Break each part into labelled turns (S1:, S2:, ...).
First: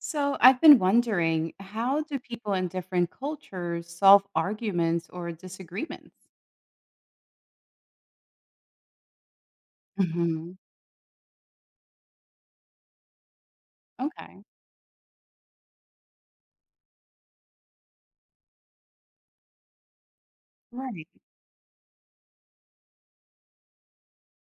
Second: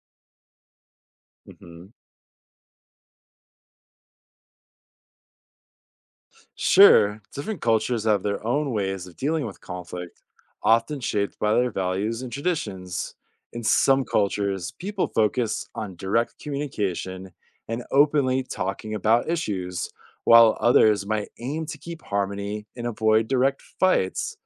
S1: So I've been wondering,
S2: hmm
S1: how do people in different cultures solve arguments or disagreements?
S2: Sure, different cultures have their own ways of dealing with conflict,
S1: Hmm.
S2: often shaped by their values and traditions. In some
S1: Okay,
S2: cultures, people focus on direct communication and openly talking about issues, while
S1: right.
S2: others might aim to keep harmony and avoid direct fights.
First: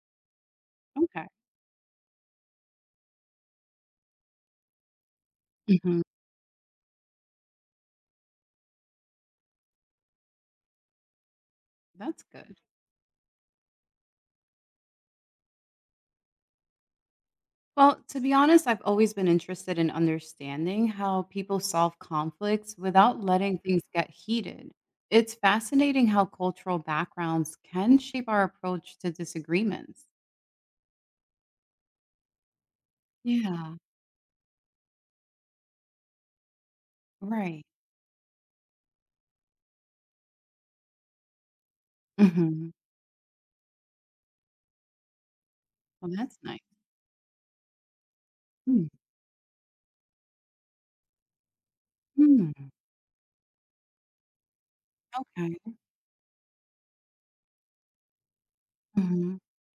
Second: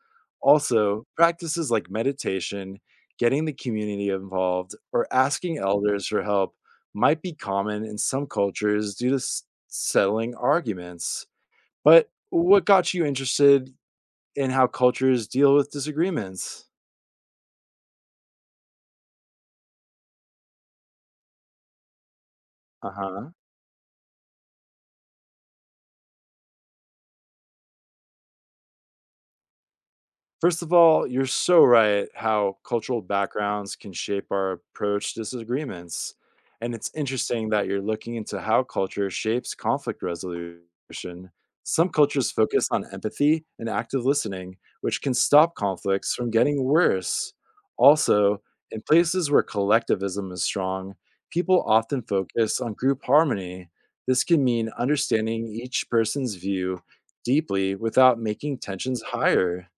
S2: Also,
S1: Okay.
S2: practices like meditation, getting the community involved, or asking
S1: Hmm.
S2: elders for help might be common in some cultures due to settling arguments. But
S1: That's good.
S2: what got you interested in how cultures deal with disagreements?
S1: Well, to be honest, I've always been interested in understanding how people solve conflicts without
S2: Uh-huh.
S1: letting things get heated. It's fascinating how cultural backgrounds can shape our approach to disagreements.
S2: First of all, you're so right how cultural backgrounds
S1: Yeah,
S2: can shape our approach to disagreements. And it's interesting
S1: right.
S2: that you're looking into how culture shapes conflict resolution. Some cultures focus
S1: Hmm.
S2: on empathy and active listening, which can stop
S1: Well,
S2: conflicts from
S1: that's nice.
S2: getting worse. Also, in
S1: Mm.
S2: places where collectivism is strong, people often
S1: Mm.
S2: focus on group harmony. This can mean understanding each person's view deeply without making tensions
S1: Okay.
S2: higher.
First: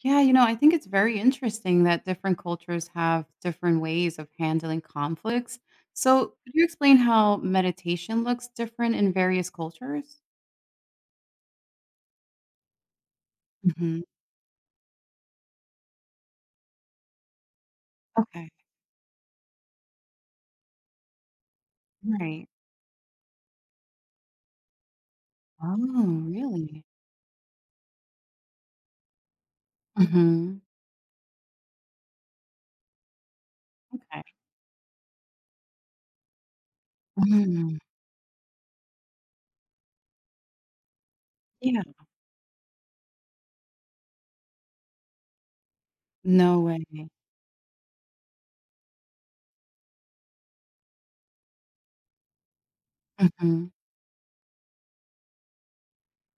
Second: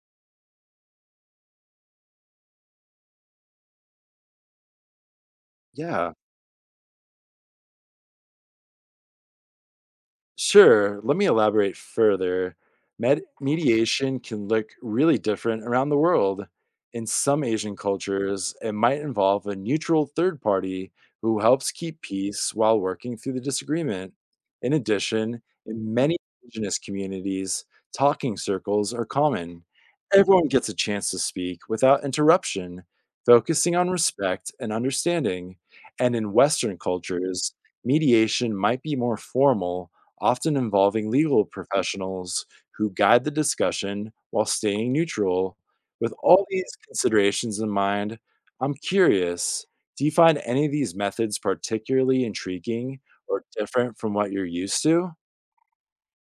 S1: Yeah, I think it's very interesting that different cultures have different ways of handling conflicts.
S2: Yeah.
S1: So, could you explain how meditation looks different in various cultures?
S2: Sure. Let me elaborate further.
S1: Hmm.
S2: Mediation can look really different around the world. In some Asian
S1: Okay,
S2: cultures, it might involve a neutral third party who helps keep
S1: right.
S2: peace while working through the disagreement. In addition, in
S1: Oh,
S2: many indigenous
S1: really?
S2: communities, talking circles are common. Everyone
S1: Hmm.
S2: gets a chance to speak without interruption, focusing on
S1: Okay.
S2: respect and understanding. And in Western cultures,
S1: Mm,
S2: mediation might be more formal, often involving legal
S1: yeah.
S2: professionals who guide the discussion while staying neutral. With all
S1: No
S2: these
S1: way.
S2: considerations in mind, I'm curious, do you find any of these methods particularly intriguing or
S1: Hmm.
S2: different from what you're used to?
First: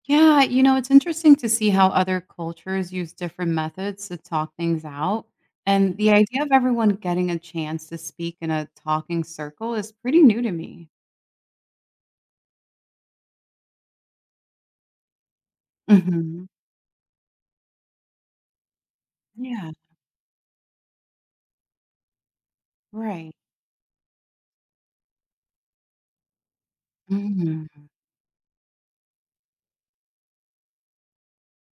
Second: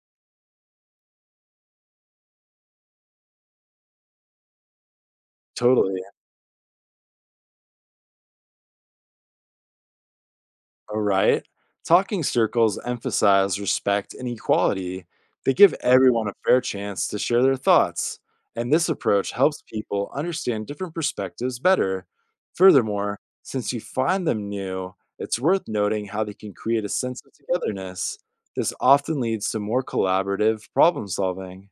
S1: Yeah, it's interesting to see how other cultures use different methods to talk things out. And
S2: Totally.
S1: the idea of everyone getting a chance to speak in a talking circle is pretty new to me.
S2: All right. Talking circles emphasize respect and equality. They give everyone a
S1: Mhm.
S2: fair chance to share their thoughts, and this approach helps
S1: Yeah,
S2: people understand different perspectives better. Furthermore,
S1: right.
S2: since you find them new, it's worth noting how they can create a sense of
S1: Mhm.
S2: togetherness. This often leads to more collaborative problem solving.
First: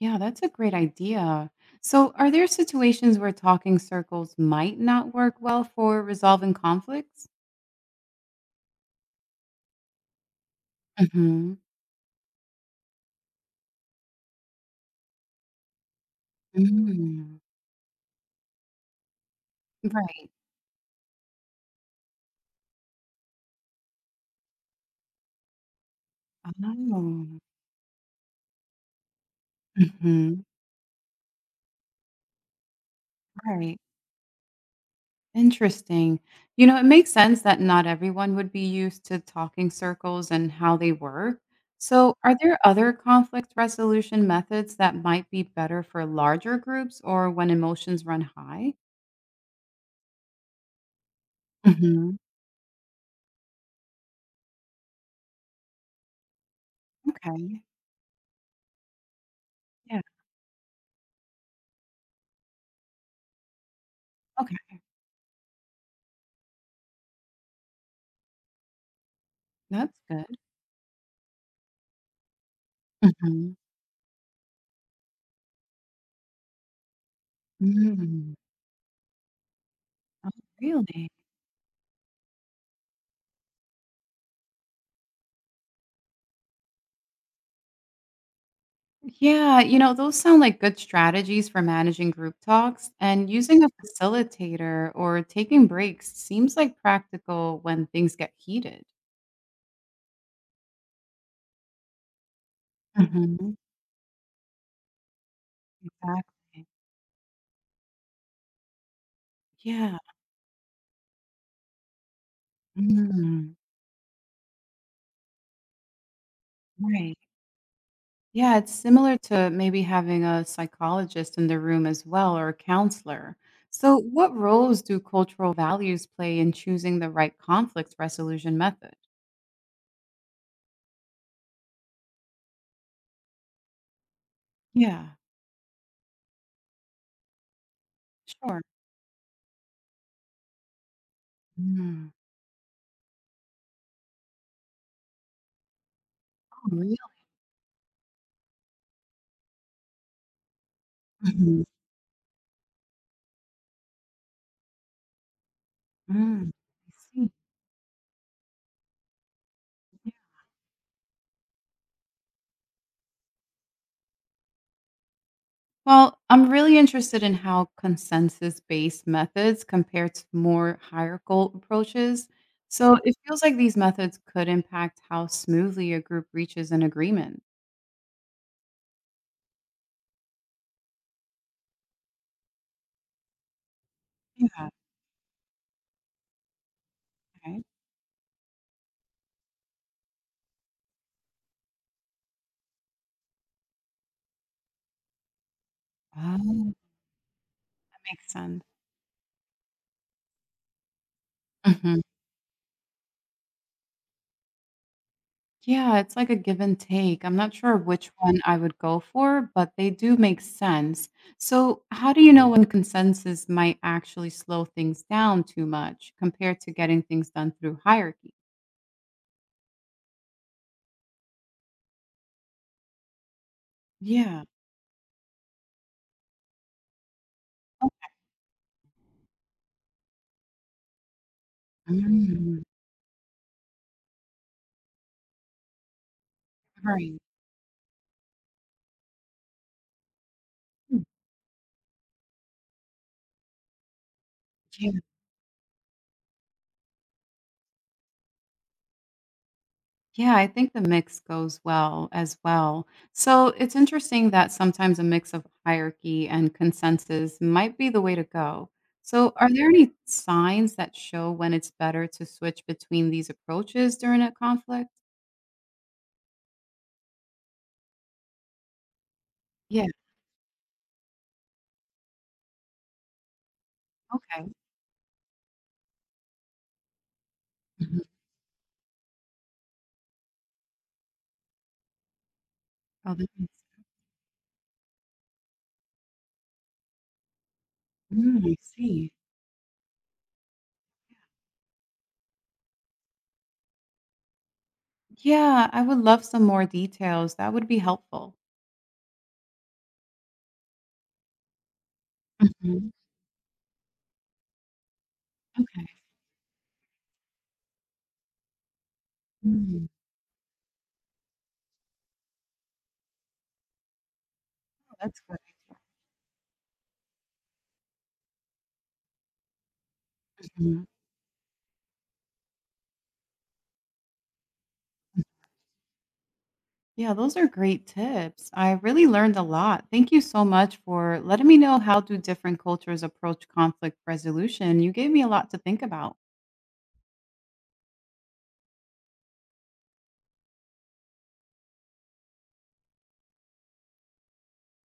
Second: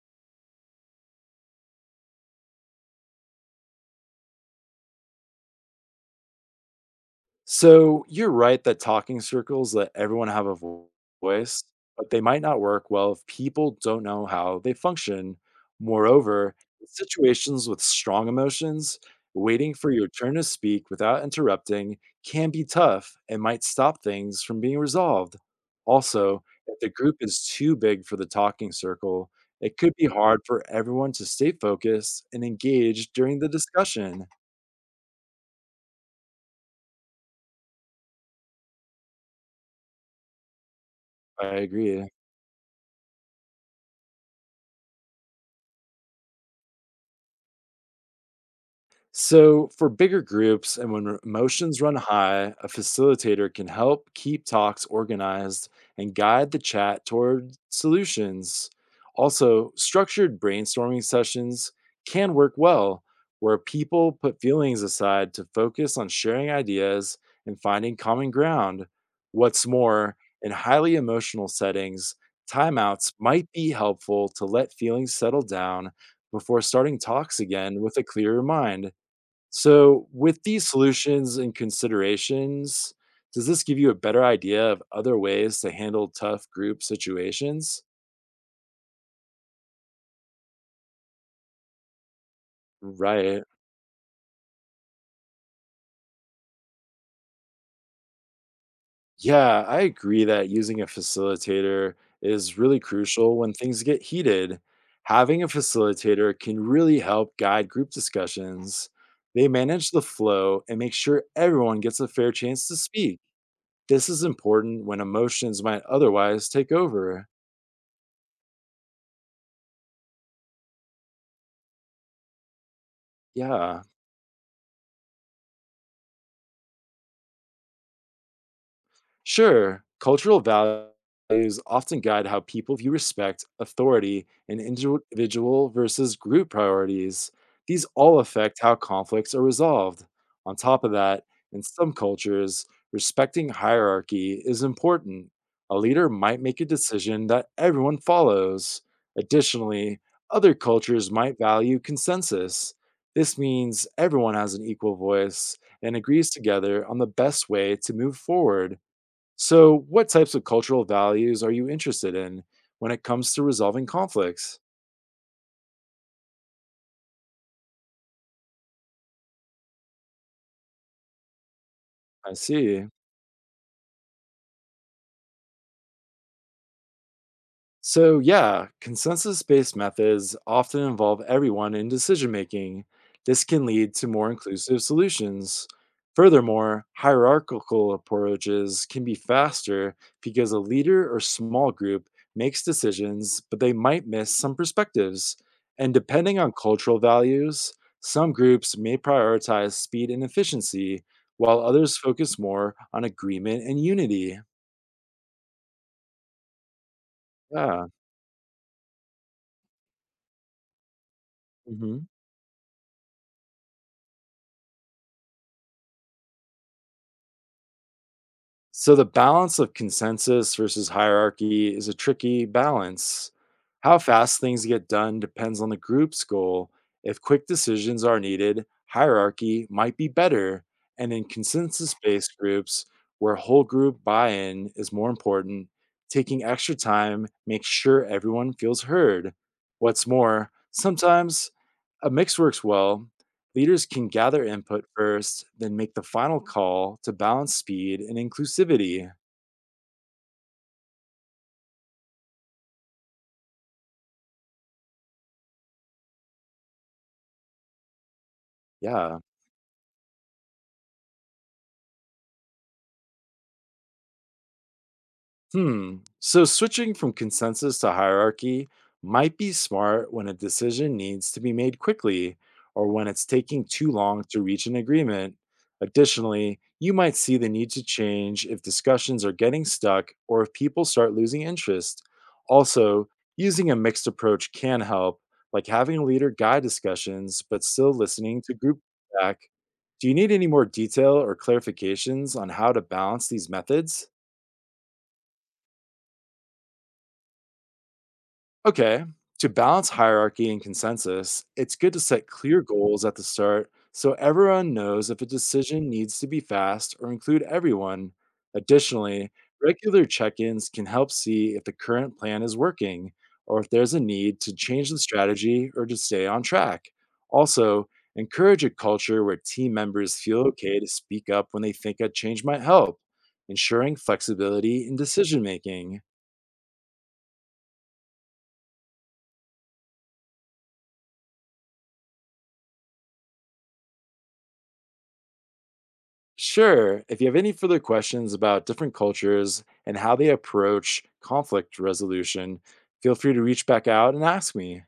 S1: Yeah, that's a great idea. So, are there situations where talking circles might not work well for resolving conflicts?
S2: So you're right that talking circles let everyone have a
S1: Mhm.
S2: voice, but they might not work well if people don't know how they function. Moreover, in
S1: Mm.
S2: situations with strong emotions, waiting for your
S1: Right.
S2: turn to speak without interrupting can be tough and might stop things from being resolved. Also, if the group
S1: Oh.
S2: is too big for the talking circle, it could be hard
S1: Mhm.
S2: for everyone to stay focused and engaged during the
S1: Right.
S2: discussion.
S1: Interesting. It makes sense that not everyone would be used to talking circles and how they work.
S2: I agree.
S1: So, are there other conflict resolution methods that might be better for larger groups or when emotions run high?
S2: So, for bigger groups and when emotions run
S1: Mhm.
S2: high, a facilitator can help keep talks organized and guide the chat toward
S1: Okay.
S2: solutions. Also,
S1: Yeah.
S2: structured brainstorming sessions can work well, where people put
S1: Okay.
S2: feelings aside to focus on sharing ideas and finding common ground. What's
S1: That's
S2: more,
S1: good.
S2: in highly emotional settings, timeouts might
S1: Mhm.
S2: be helpful to let feelings settle down before starting talks again with a
S1: Mm.
S2: clearer mind. So,
S1: Oh,
S2: with these
S1: really?
S2: solutions and considerations, does this give you a better idea of other ways to handle tough group situations?
S1: Yeah, those sound like good strategies for managing group talks, and
S2: Right.
S1: using a facilitator or taking breaks seems like practical when things get heated.
S2: Yeah, I agree that using a facilitator is really crucial when
S1: Mhm.
S2: things get heated. Having a facilitator can
S1: Exactly.
S2: really help guide group discussions. They manage
S1: Yeah.
S2: the flow and make sure everyone gets a fair chance to speak.
S1: Mm.
S2: This is important when emotions might otherwise take
S1: Right.
S2: over.
S1: Yeah, it's similar to maybe having a psychologist in the room as well or a counselor.
S2: Yeah.
S1: So, what roles do cultural values play in choosing the right conflict resolution method?
S2: Sure, cultural values often guide how people view respect, authority, and
S1: Yeah,
S2: individual versus group priorities. These all affect
S1: sure.
S2: how conflicts are resolved. On top of that, in some
S1: Mm.
S2: cultures, respecting hierarchy is important. A leader might make a
S1: Oh, really?
S2: decision that everyone follows. Additionally, other cultures might
S1: Mhm.
S2: value consensus. This means everyone has an equal voice and agrees
S1: Mm,
S2: together
S1: I
S2: on the
S1: see.
S2: best way to move forward. So, what
S1: Yeah.
S2: types of cultural values are you interested in when it comes to resolving conflicts?
S1: Well, I'm really interested in how consensus based methods compare to more hierarchical approaches.
S2: I see.
S1: So, it feels like these methods could impact how smoothly a group reaches an agreement.
S2: So, yeah, consensus based methods often involve everyone in decision making. This can lead to more
S1: Yeah.
S2: inclusive solutions. Furthermore, hierarchical approaches can be faster because a leader or small group makes decisions, but they might miss some perspectives. And depending on
S1: Right.
S2: cultural values,
S1: Makes
S2: some
S1: sense.
S2: groups may prioritize speed and efficiency, while others
S1: Mhm.
S2: focus more on agreement and unity.
S1: Yeah, it's like a give and take. I'm not sure
S2: Yeah.
S1: which one I would go for, but they do make sense. So,
S2: mhm.
S1: how do you know, mhm, when consensus might actually slow things down too much compared to getting things done through hierarchy?
S2: So the balance of consensus versus hierarchy is a tricky balance. How fast
S1: Yeah.
S2: things get done depends on the group's goal. If quick
S1: Oh,
S2: decisions are needed, hierarchy might be better. And in consensus based
S1: mm,
S2: groups, where whole group buy in is more important, taking extra
S1: right.
S2: time makes sure everyone feels heard. What's more, sometimes a mix works well. Leaders can gather input first, then make the final call to balance speed and inclusivity.
S1: Yeah, I think the mix goes well as well. So it's interesting that sometimes a mix of hierarchy and consensus might be the way to go.
S2: Yeah.
S1: So, are there any signs that show when it's better to switch between these approaches during a conflict?
S2: Hmm. So switching from consensus to hierarchy might be
S1: Yeah.
S2: smart when a decision needs to be made quickly or when it's taking too long to
S1: Okay.
S2: reach an agreement. Additionally, you might see the need to
S1: Mhm.
S2: change if discussions are getting stuck or if people start losing interest. Also,
S1: Oh,
S2: using a mixed approach can help, like having a leader guide discussions but still listening
S1: mm, I
S2: to group
S1: see.
S2: feedback. Do you need any more detail or clarifications on how to balance these methods?
S1: Yeah, I would love some more details. That would be helpful.
S2: Okay. To balance hierarchy and consensus, it's good to set clear
S1: Mhm.
S2: goals at the start so everyone knows if a decision
S1: Okay.
S2: needs to be fast or include everyone. Additionally,
S1: Mm.
S2: regular check ins can help see if the current plan is working or if there's a need to change
S1: Oh,
S2: the
S1: that's good.
S2: strategy or to stay on track. Also, encourage a culture where team members feel okay to speak up when they think a change might help, ensuring flexibility in decision making.
S1: Yeah, those are great tips. I really learned a lot. Thank you so much for letting me know how do different cultures approach conflict resolution. You gave me a lot to think about.
S2: Sure. If you have any further questions about different cultures and how they approach conflict resolution, feel free to reach back out and ask me.